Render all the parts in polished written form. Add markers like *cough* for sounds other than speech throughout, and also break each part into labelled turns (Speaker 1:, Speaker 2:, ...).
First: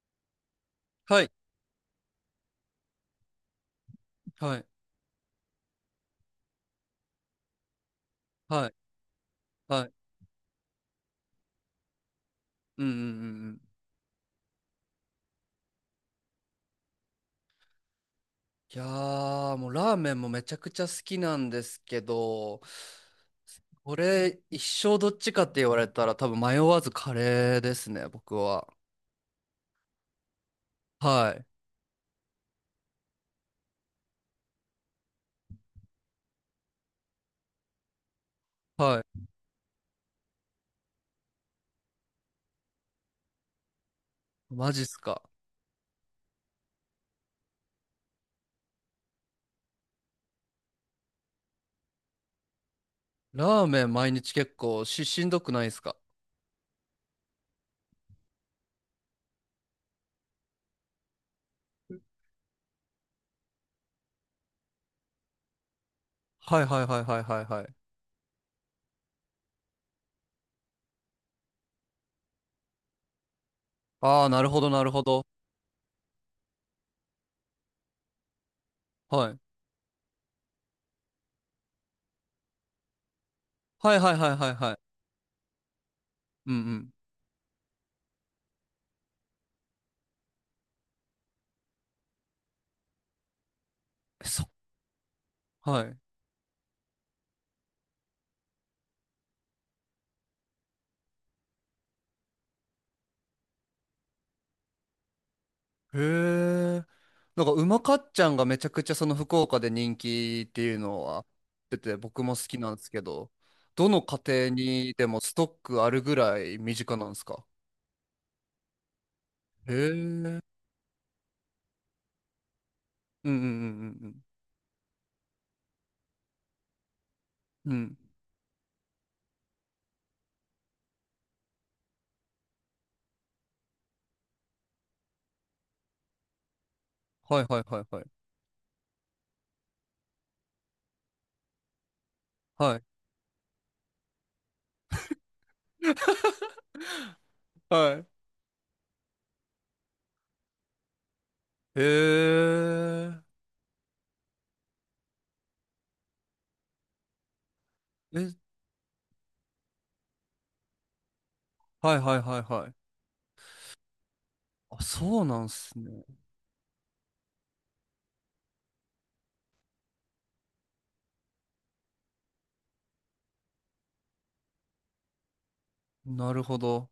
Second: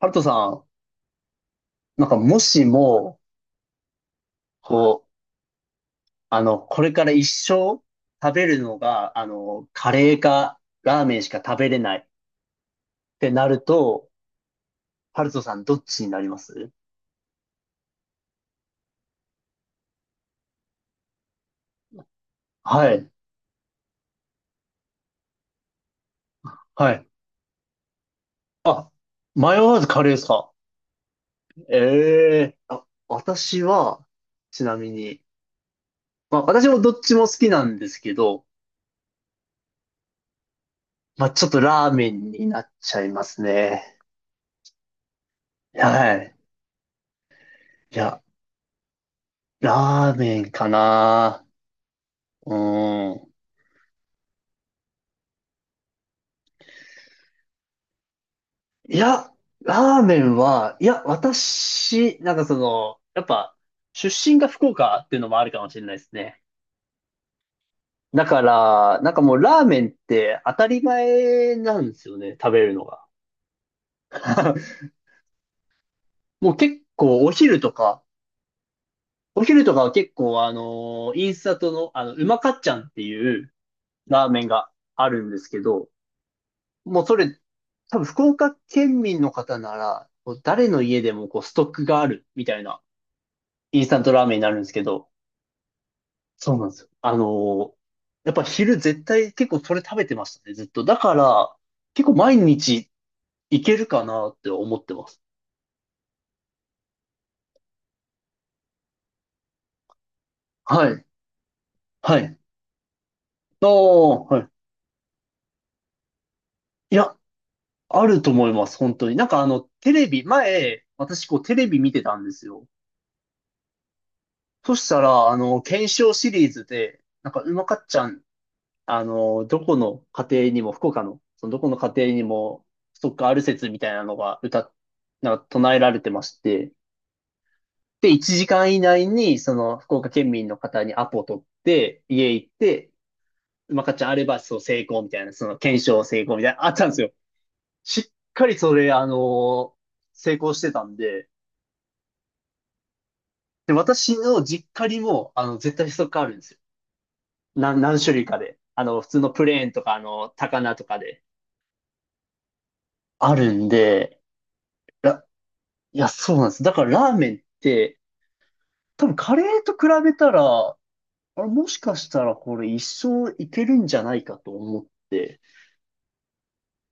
Speaker 1: ハルトさん、
Speaker 2: はい、
Speaker 1: なんかもしも、
Speaker 2: はい、
Speaker 1: こう、これから一生食べる
Speaker 2: はい、
Speaker 1: のが、
Speaker 2: は
Speaker 1: カ
Speaker 2: い。
Speaker 1: レーかラーメンしか食べれないっ
Speaker 2: うんうんうんう
Speaker 1: てな
Speaker 2: ん。
Speaker 1: ると、ハルトさんどっちになります？
Speaker 2: いやー、もうラーメンもめちゃくちゃ好きなんですけど、
Speaker 1: はい。
Speaker 2: これ一生どっちかって言われたら多分迷わず
Speaker 1: はい。
Speaker 2: カレーですね、僕は。
Speaker 1: あ、迷わずカレーですか？
Speaker 2: はい、
Speaker 1: ええ。あ、私は、ちなみに、まあ私もどっちも好きなんですけど、
Speaker 2: は
Speaker 1: まあちょっとラーメンになっちゃいますね。
Speaker 2: い。マジっすか。
Speaker 1: はい。いや、ラーメンかな。うん。
Speaker 2: ラーメン毎日結構しんどくないですか？
Speaker 1: いや、ラーメンは、いや、私、なんかやっぱ、出身が福岡っていうのもあるかもしれないですね。
Speaker 2: はいはいはいはいはいはい。
Speaker 1: だから、なんかもうラーメンって当たり前なんですよね、食べるのが。
Speaker 2: あー、なるほどな
Speaker 1: *laughs*
Speaker 2: るほど。
Speaker 1: もう結構お昼とか、
Speaker 2: はい。
Speaker 1: お昼とかは結構インスタントの、うまかっちゃんっていう
Speaker 2: はいはい
Speaker 1: ラ
Speaker 2: は
Speaker 1: ー
Speaker 2: い
Speaker 1: メン
Speaker 2: はい
Speaker 1: が
Speaker 2: はい。
Speaker 1: あるんですけど、
Speaker 2: うんうん。
Speaker 1: もうそれ、多分福岡県民の方なら、誰の家でもストックがあるみたいなインスタントラーメンに
Speaker 2: そ、
Speaker 1: なるんですけど、
Speaker 2: はい。
Speaker 1: そうなんですよ。やっぱ昼絶対結構それ食べてましたね、ずっと。だから、結構毎日いけるかなって思ってます。
Speaker 2: へえ。なんか、うまかっちゃんがめちゃくちゃその福岡で人気っていう
Speaker 1: は
Speaker 2: の
Speaker 1: い。
Speaker 2: は出てて、
Speaker 1: は
Speaker 2: 僕も
Speaker 1: い。
Speaker 2: 好きなんですけど、
Speaker 1: あ、
Speaker 2: どの家
Speaker 1: はい。
Speaker 2: 庭にでもストックあるぐらい身
Speaker 1: い
Speaker 2: 近なんで
Speaker 1: や、
Speaker 2: すか？
Speaker 1: あると思います、本当に。なんか
Speaker 2: へえ。
Speaker 1: テ
Speaker 2: う
Speaker 1: レビ、
Speaker 2: ん
Speaker 1: 前、私テレビ見てたんですよ。
Speaker 2: うんうんうん
Speaker 1: そしたら、検証シリーズで、なんかうま
Speaker 2: うん。
Speaker 1: か
Speaker 2: う
Speaker 1: っち
Speaker 2: ん。
Speaker 1: ゃん、どこの家庭にも、福岡の、そのどこの家庭にも、ストックある説みたいなのがなんか唱えられてまして、
Speaker 2: はいはいはいはい。
Speaker 1: で、1時間以内に、その、福岡県民の方にアポ取って、家行っ
Speaker 2: はい。
Speaker 1: て、まかちゃんあれば、そう、成功みたいな、その、検証成功みたいな、あったんですよ。
Speaker 2: は
Speaker 1: し
Speaker 2: い。
Speaker 1: っかりそれ、成功してたんで、
Speaker 2: へえ。
Speaker 1: で、私の実家にも、絶対ストックあるんですよ。何種類
Speaker 2: え、
Speaker 1: かで。普通のプレーンとか、高菜とかで。
Speaker 2: はいはいはいはい。
Speaker 1: あるんで、
Speaker 2: あ、そ
Speaker 1: ら
Speaker 2: うなんす
Speaker 1: い
Speaker 2: ね。
Speaker 1: や、そうなんです。だからラーメンって、多分カレーと比べたら、あれもしかしたらこれ一生いけるんじゃないかと思って、
Speaker 2: なるほど。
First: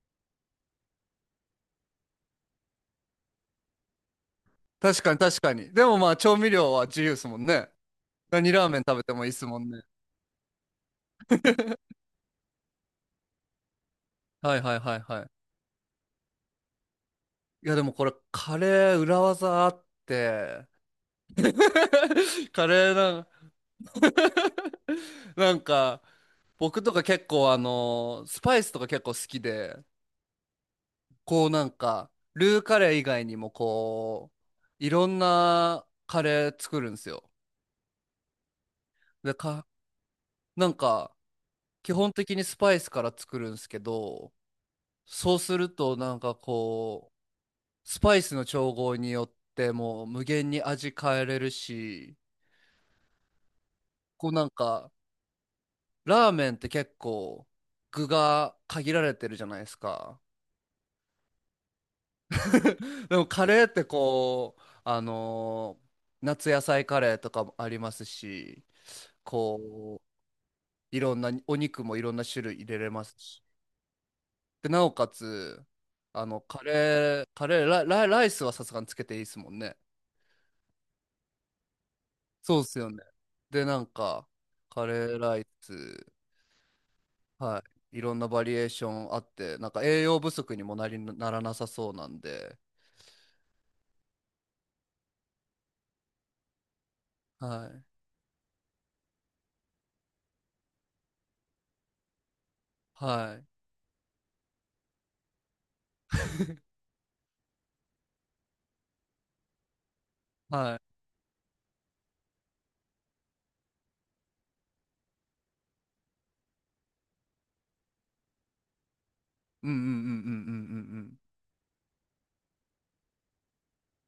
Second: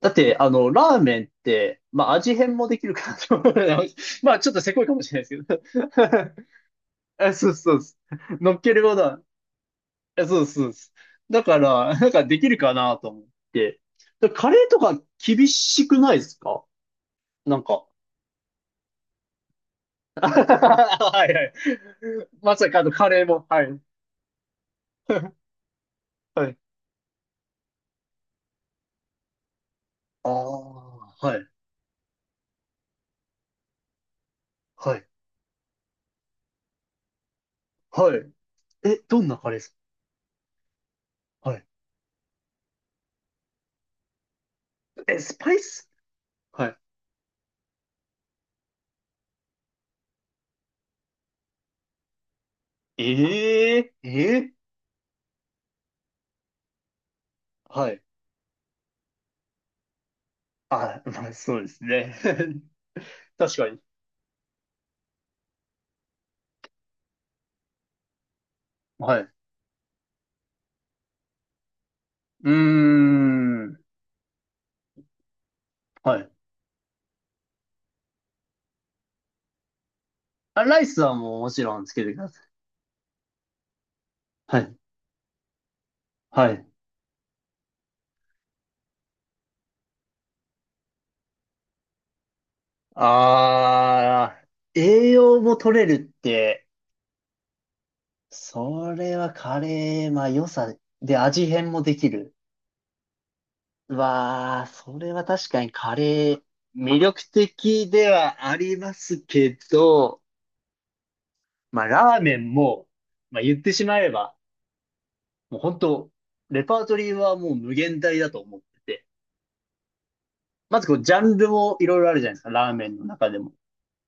Speaker 1: だって、ラーメンって、まあ、味変もできるからと思うので *laughs* まあ、ちょっとせこいかも
Speaker 2: 確か
Speaker 1: し
Speaker 2: に
Speaker 1: れないで
Speaker 2: 確
Speaker 1: す
Speaker 2: かに。で
Speaker 1: け
Speaker 2: もまあ、
Speaker 1: ど
Speaker 2: 調味料は自由で
Speaker 1: *laughs*
Speaker 2: す
Speaker 1: あ、
Speaker 2: もん
Speaker 1: そう
Speaker 2: ね。
Speaker 1: そうそう、
Speaker 2: 何
Speaker 1: 乗っ
Speaker 2: ラー
Speaker 1: け
Speaker 2: メン
Speaker 1: るも
Speaker 2: 食べ
Speaker 1: の
Speaker 2: て
Speaker 1: は、
Speaker 2: もいいですもんね。
Speaker 1: あ、そうそうそう、だから、なんかできるかなと思って。カ
Speaker 2: はい
Speaker 1: レー
Speaker 2: は
Speaker 1: と
Speaker 2: いは
Speaker 1: か
Speaker 2: いはい。
Speaker 1: 厳しくないですか？なん
Speaker 2: いや、で
Speaker 1: か。
Speaker 2: もこれ、カレー裏技あっ
Speaker 1: *laughs*
Speaker 2: て、
Speaker 1: はいはい。
Speaker 2: *laughs*
Speaker 1: ま
Speaker 2: カ
Speaker 1: さかあの
Speaker 2: レー
Speaker 1: カ
Speaker 2: な
Speaker 1: レー
Speaker 2: ん
Speaker 1: も、はい。*laughs*
Speaker 2: *laughs* なんか、
Speaker 1: はい。
Speaker 2: 僕とか結構スパイスとか結構好きで、
Speaker 1: *laughs* ああ、はい、
Speaker 2: こうなんか、ルーカレー以外にもこう、い
Speaker 1: はい、
Speaker 2: ろんなカレー作るんですよ。
Speaker 1: はい。え、どん
Speaker 2: で、
Speaker 1: なカレーです
Speaker 2: なんか、
Speaker 1: か？はい。
Speaker 2: 基本的にスパイスから作るんですけど、
Speaker 1: え、ス
Speaker 2: そう
Speaker 1: パ
Speaker 2: す
Speaker 1: イ
Speaker 2: る
Speaker 1: ス？
Speaker 2: となんか
Speaker 1: はい。
Speaker 2: こう、スパイスの調合によってもう無限に味変えれるし、
Speaker 1: ええ
Speaker 2: こうなん
Speaker 1: ええ。
Speaker 2: か、ラーメンって結構
Speaker 1: はい。
Speaker 2: 具が限られてるじゃないですか。
Speaker 1: あ、まあ、そうですね。
Speaker 2: *laughs* でも
Speaker 1: *laughs*
Speaker 2: カ
Speaker 1: 確
Speaker 2: レー
Speaker 1: か
Speaker 2: っ
Speaker 1: に。
Speaker 2: てこう、夏野菜カレーとかもありますし、
Speaker 1: はい。う
Speaker 2: こう、いろんなお肉もいろんな種類入れれま
Speaker 1: ー
Speaker 2: すし。
Speaker 1: ん。
Speaker 2: で、なおかつ、
Speaker 1: はい。
Speaker 2: カレー、カレー、ラ、ラライスはさすがにつけていいですもんね。
Speaker 1: あ、ライスはもうもちろんつけてください。
Speaker 2: そうっすよね。で、なんか、
Speaker 1: はい。
Speaker 2: カレーライス、
Speaker 1: はい。
Speaker 2: はい。いろんなバリエーションあって、なんか栄養不足にもなりならなさそうなんで、
Speaker 1: ああ、栄養も取れるって、
Speaker 2: はい。
Speaker 1: それはカレー、まあ良さで味変もできる。
Speaker 2: は
Speaker 1: わあ、それは確かにカレー、魅力的ではありますけど、
Speaker 2: い。はい。
Speaker 1: まあラーメンも、まあ言ってしまえば、もう本当、レパートリーはもう無限大だと思ってて。
Speaker 2: うんうんうんうんうんう
Speaker 1: まずこ
Speaker 2: ん
Speaker 1: う、
Speaker 2: う
Speaker 1: ジ
Speaker 2: ん。
Speaker 1: ャンルもいろいろあるじゃないですか、ラーメンの中でも。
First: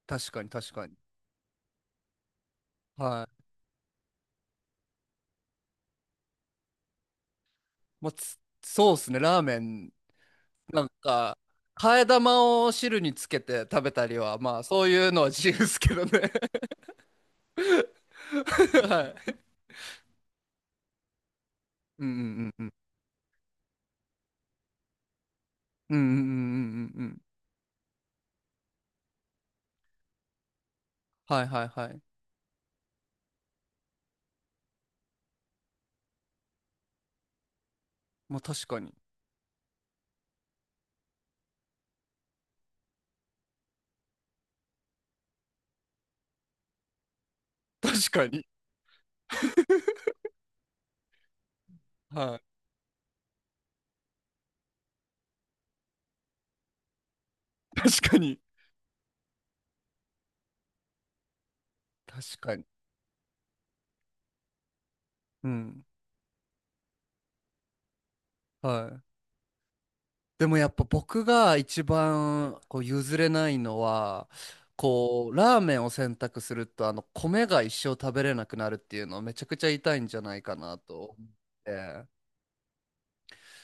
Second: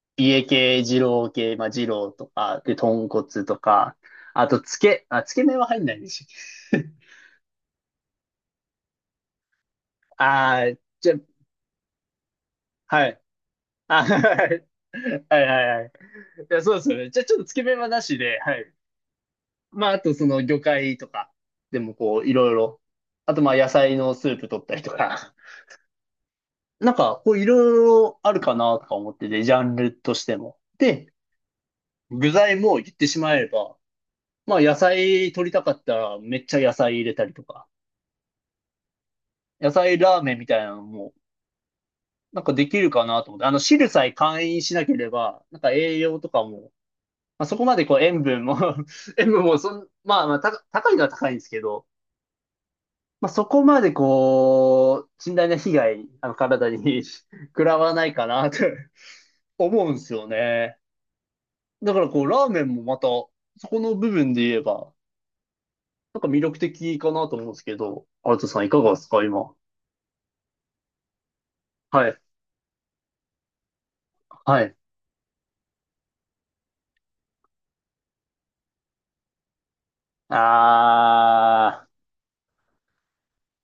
Speaker 2: 確か
Speaker 1: 家
Speaker 2: に確
Speaker 1: 系、
Speaker 2: かに。
Speaker 1: 二郎系、まあ二郎とか、で、豚
Speaker 2: はい。
Speaker 1: 骨とか、あと、つけ麺は入んないんでしょ？ *laughs*
Speaker 2: まあ、そうですね。ラーメン、
Speaker 1: あー、
Speaker 2: なん
Speaker 1: じゃ、
Speaker 2: か、替え玉を汁
Speaker 1: は
Speaker 2: に
Speaker 1: い。
Speaker 2: つけて食べ
Speaker 1: あ、*laughs*
Speaker 2: たりは、
Speaker 1: は
Speaker 2: まあ、
Speaker 1: い。
Speaker 2: そういうのは
Speaker 1: はい
Speaker 2: 自由
Speaker 1: は
Speaker 2: で
Speaker 1: い
Speaker 2: す
Speaker 1: はい。
Speaker 2: けどね。
Speaker 1: いや、そうですよね。じゃあちょっとつけ麺はなしで、はい。
Speaker 2: *laughs* はい。
Speaker 1: まあ、あとその魚介とか、でも
Speaker 2: うんう
Speaker 1: こう、いろ
Speaker 2: ん
Speaker 1: い
Speaker 2: うんうん。
Speaker 1: ろ。あとまあ野菜のスープ取ったりとか。
Speaker 2: うんうんうんうんう
Speaker 1: なん
Speaker 2: んう
Speaker 1: か、
Speaker 2: ん。
Speaker 1: こういろいろあるかなとか思ってて、ジャンルとしても。で、
Speaker 2: はいはいはい。
Speaker 1: 具材も言ってしまえば、まあ野菜取りたかったらめっちゃ野菜入れたりとか、
Speaker 2: まあ、確かに。
Speaker 1: 野菜ラーメンみたいなのも、なんかできるかなと思って、あの汁さえ簡易しなければ、なんか栄養とかも、まあそこまでこう
Speaker 2: 確
Speaker 1: 塩
Speaker 2: か
Speaker 1: 分
Speaker 2: に。
Speaker 1: も *laughs* 塩分もそん、
Speaker 2: *laughs*
Speaker 1: まあまあ高いのは高いんですけど、
Speaker 2: は
Speaker 1: まあそこまでこう、甚大な被害、あの体に *laughs* 食ら
Speaker 2: い。
Speaker 1: わな
Speaker 2: 確
Speaker 1: い
Speaker 2: か
Speaker 1: か
Speaker 2: に。
Speaker 1: なと *laughs* 思うんですよね。だからこう、
Speaker 2: 確
Speaker 1: ラー
Speaker 2: か
Speaker 1: メ
Speaker 2: に。
Speaker 1: ンもまた、そこの部分で言えば、
Speaker 2: うん。
Speaker 1: なんか魅力的かなと思うんですけど、アウトさんいか
Speaker 2: は
Speaker 1: がで
Speaker 2: い。
Speaker 1: すか、今？
Speaker 2: でもやっぱ僕が一
Speaker 1: はい、
Speaker 2: 番こう譲れないのは、
Speaker 1: はい。
Speaker 2: こうラーメンを選択するとあの米が一生食べれなくなるっていうのはめちゃくちゃ痛いんじゃないかなと思っ
Speaker 1: あー、
Speaker 2: て、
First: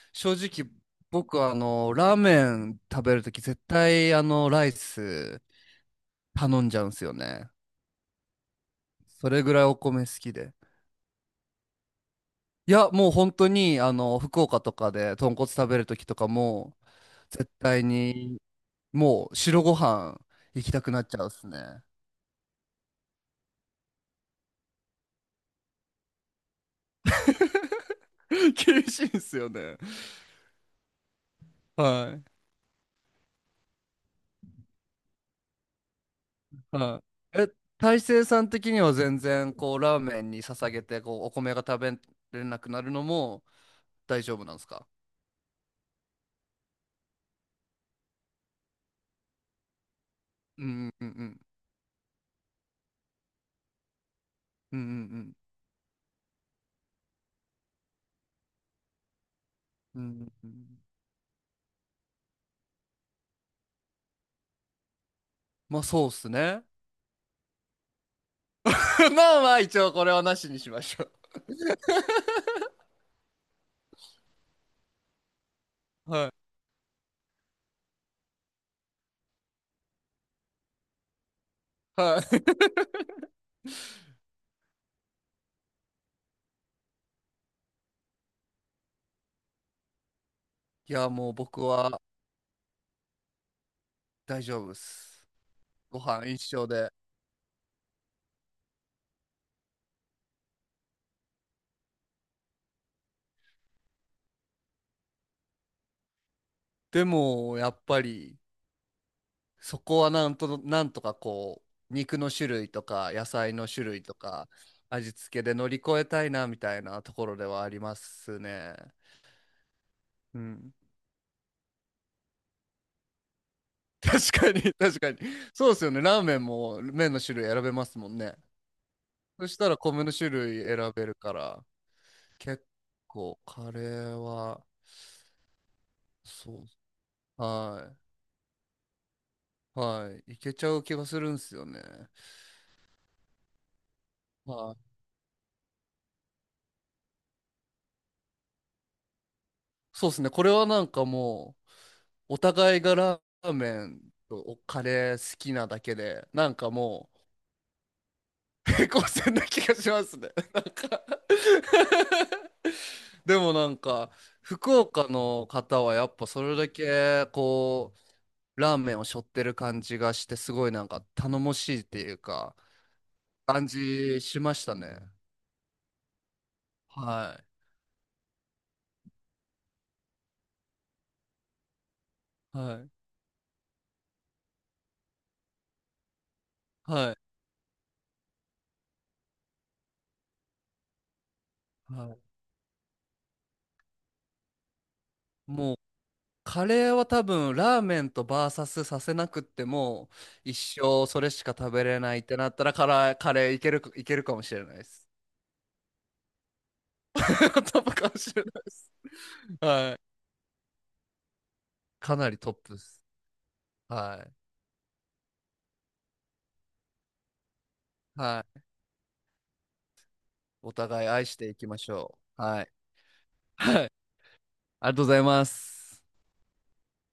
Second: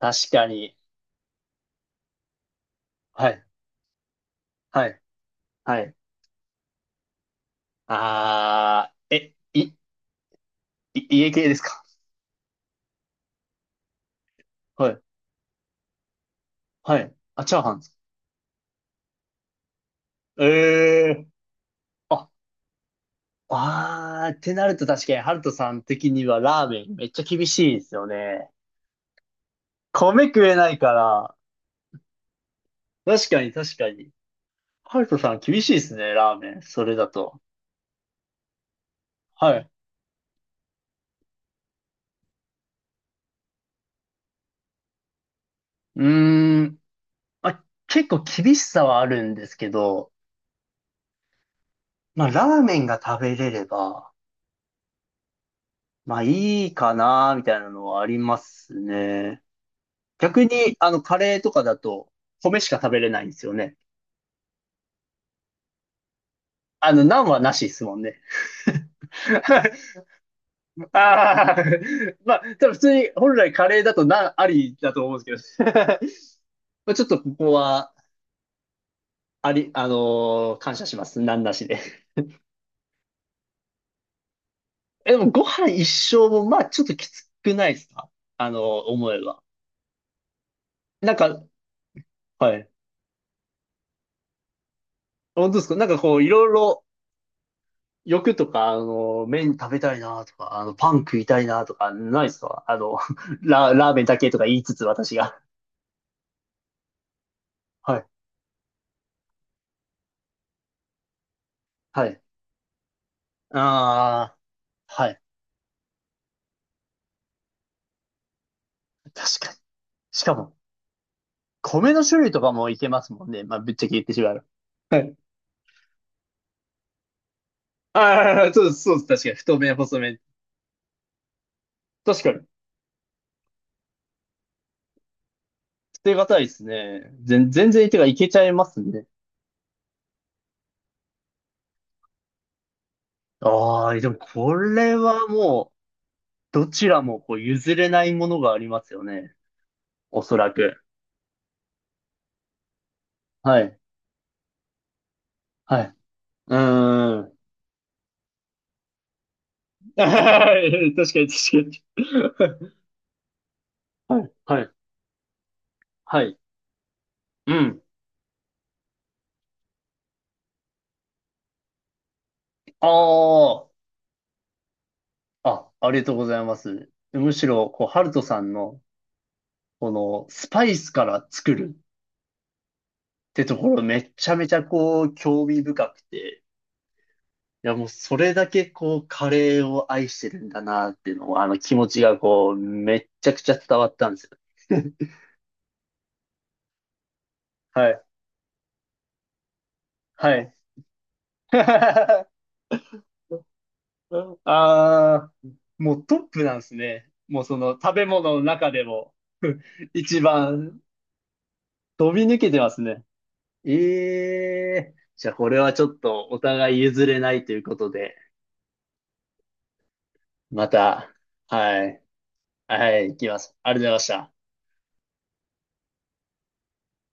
Speaker 1: 確
Speaker 2: 正
Speaker 1: か
Speaker 2: 直
Speaker 1: に。
Speaker 2: 僕はあのラーメン食べる
Speaker 1: は
Speaker 2: とき
Speaker 1: い、
Speaker 2: 絶対あのライ
Speaker 1: はい、
Speaker 2: ス
Speaker 1: はい。
Speaker 2: 頼んじゃうんですよね。
Speaker 1: あー、
Speaker 2: そ
Speaker 1: え、
Speaker 2: れぐらい
Speaker 1: い、
Speaker 2: お米好きで、
Speaker 1: い、家系ですか？
Speaker 2: いやもう本当にあの福岡と
Speaker 1: は
Speaker 2: か
Speaker 1: い、
Speaker 2: で豚骨食べるときとかも
Speaker 1: はい。あ、
Speaker 2: 絶
Speaker 1: チャーハン
Speaker 2: 対
Speaker 1: ですか？
Speaker 2: にもう白ご飯行きたくなっちゃ
Speaker 1: え
Speaker 2: う
Speaker 1: ー。
Speaker 2: っすね。
Speaker 1: あ、あー、ってなると確かに、ハルトさん的にはラーメンめっちゃ厳しいですよ
Speaker 2: *laughs*
Speaker 1: ね。
Speaker 2: 厳しいんすよね。
Speaker 1: 米食えないから。
Speaker 2: は
Speaker 1: 確かに、確かに。ハルトさん厳しいですね、ラーメ
Speaker 2: い。
Speaker 1: ン。それ
Speaker 2: は
Speaker 1: だ
Speaker 2: い。
Speaker 1: と。
Speaker 2: え、大成さん的には全然、
Speaker 1: はい。
Speaker 2: こう、ラーメンに捧げて、こう、お米が食べれなくなるのも大丈夫なんですか？
Speaker 1: うーん。まあ、結構厳しさはあるんですけど、
Speaker 2: うんうんうん
Speaker 1: まあ、ラーメンが食べれれば、
Speaker 2: うん
Speaker 1: まあ、いいかな、みたいなのはありますね。
Speaker 2: うんうんうんうん
Speaker 1: 逆
Speaker 2: う
Speaker 1: に、
Speaker 2: ん。
Speaker 1: カレーとかだと、米しか食べれないんですよね。
Speaker 2: まあ、そうっすね。
Speaker 1: ナンはなしですもんね。
Speaker 2: *laughs* まあまあ、一応
Speaker 1: *laughs*
Speaker 2: これはなしにしましょ
Speaker 1: ああ、*laughs* まあ、多分普通に、本来カレーだとナンありだと思うんですけど。*laughs*
Speaker 2: う。はい。
Speaker 1: まあ、ちょっとここは、あり、あのー感謝します。ナンなしで。
Speaker 2: はい。*laughs*
Speaker 1: え、でもご飯一生も、まあちょっときつくないですか？あの、思えば。
Speaker 2: いや、
Speaker 1: なん
Speaker 2: もう
Speaker 1: か、
Speaker 2: 僕は
Speaker 1: はい。
Speaker 2: 大丈夫っす。
Speaker 1: 本当ですか？なんか
Speaker 2: ご
Speaker 1: こう、
Speaker 2: 飯
Speaker 1: い
Speaker 2: 一
Speaker 1: ろい
Speaker 2: 緒
Speaker 1: ろ
Speaker 2: で。
Speaker 1: 欲とか、麺食べたいなとか、パン食いたいなとか、ないですか？あの、*laughs* ラーメンだけとか言いつつ私が。
Speaker 2: でも、やっ
Speaker 1: は
Speaker 2: ぱ
Speaker 1: い。
Speaker 2: り、そこはなんとかこう、
Speaker 1: は
Speaker 2: 肉
Speaker 1: い。
Speaker 2: の種類とか、野菜の種類と
Speaker 1: ああ、
Speaker 2: か、
Speaker 1: は
Speaker 2: 味
Speaker 1: い。
Speaker 2: 付けで乗り越えたいな、みたいなところではありますね。
Speaker 1: 確かに。しか
Speaker 2: う
Speaker 1: も、
Speaker 2: ん。
Speaker 1: 米の種類とかもいけますもんね。まあ、ぶっちゃけ言ってしま
Speaker 2: 確
Speaker 1: う。
Speaker 2: かに、
Speaker 1: は
Speaker 2: 確か
Speaker 1: い。
Speaker 2: に。そうですよね。ラーメンも麺の種類選べますもんね。
Speaker 1: ああ、そうです、そうです。確かに。
Speaker 2: そし
Speaker 1: 太
Speaker 2: た
Speaker 1: 麺、
Speaker 2: ら
Speaker 1: 細
Speaker 2: 米の
Speaker 1: 麺。
Speaker 2: 種類選べるから、
Speaker 1: 確かに。
Speaker 2: 結構カレーは、
Speaker 1: 捨てがたいで
Speaker 2: そ
Speaker 1: すね。
Speaker 2: う、
Speaker 1: 全然、
Speaker 2: は
Speaker 1: てか、いけちゃいますね。
Speaker 2: い、はい、いけちゃう気がするんですよね。
Speaker 1: ああ、でもこ
Speaker 2: は
Speaker 1: れ
Speaker 2: い。
Speaker 1: はもう、どちらもこう譲れないものがありますよね。
Speaker 2: そうで
Speaker 1: お
Speaker 2: すね。
Speaker 1: そ
Speaker 2: これ
Speaker 1: ら
Speaker 2: は
Speaker 1: く。
Speaker 2: なんかもう、お互いがラー
Speaker 1: は
Speaker 2: メ
Speaker 1: い。
Speaker 2: ンとカレー好きなだ
Speaker 1: は
Speaker 2: け
Speaker 1: い。
Speaker 2: で、なん
Speaker 1: う
Speaker 2: かも
Speaker 1: ーん。
Speaker 2: う、平行線な気がし
Speaker 1: *laughs*
Speaker 2: ま
Speaker 1: 確
Speaker 2: すね。
Speaker 1: か
Speaker 2: なん
Speaker 1: に
Speaker 2: か
Speaker 1: 確かに。
Speaker 2: *laughs* でもなんか、
Speaker 1: はい。はい。
Speaker 2: 福岡の方はやっ
Speaker 1: は
Speaker 2: ぱ
Speaker 1: い。
Speaker 2: それだけ、
Speaker 1: うん。
Speaker 2: こう、ラーメンを背負ってる感じがして、すごいなんか頼もしいっていうか、
Speaker 1: あ
Speaker 2: 感
Speaker 1: あ。
Speaker 2: じしましたね。
Speaker 1: あ、ありがとうございます。む
Speaker 2: は
Speaker 1: しろ、こう、ハルトさんの、この、スパイスから作る
Speaker 2: い。はい。
Speaker 1: ってところめちゃめちゃこう、興味深くて。
Speaker 2: はい。
Speaker 1: いやもうそれだけこうカレーを愛してるんだなっていうのをあの気持ち
Speaker 2: は
Speaker 1: が
Speaker 2: い。
Speaker 1: こうめっちゃくちゃ伝わったんですよ。*laughs*
Speaker 2: もうカレーは多分ラー
Speaker 1: は
Speaker 2: メ
Speaker 1: い。
Speaker 2: ンとバーサスさせなくっても
Speaker 1: はい。
Speaker 2: 一生それしか食べれないっ
Speaker 1: *laughs*
Speaker 2: てなったらカレーいけるかもしれないです。
Speaker 1: ああ、もうトップなんですね。もうそ
Speaker 2: *laughs*
Speaker 1: の
Speaker 2: トッ
Speaker 1: 食
Speaker 2: プ
Speaker 1: べ
Speaker 2: かも
Speaker 1: 物
Speaker 2: し
Speaker 1: の
Speaker 2: れない
Speaker 1: 中
Speaker 2: で
Speaker 1: で
Speaker 2: す。
Speaker 1: も
Speaker 2: *laughs* はい。
Speaker 1: 一番飛
Speaker 2: か
Speaker 1: び
Speaker 2: な
Speaker 1: 抜
Speaker 2: り
Speaker 1: け
Speaker 2: トッ
Speaker 1: てま
Speaker 2: プで
Speaker 1: すね。
Speaker 2: す。はい。
Speaker 1: ええ、じゃあこれはちょっとお互い譲れないということで、
Speaker 2: はい。
Speaker 1: ま
Speaker 2: お互い
Speaker 1: た、
Speaker 2: 愛していきま
Speaker 1: は
Speaker 2: し
Speaker 1: い、
Speaker 2: ょう。はい。
Speaker 1: はい、行きます。あ
Speaker 2: は
Speaker 1: り
Speaker 2: い。
Speaker 1: が
Speaker 2: あり
Speaker 1: とうございました。
Speaker 2: がとうございます。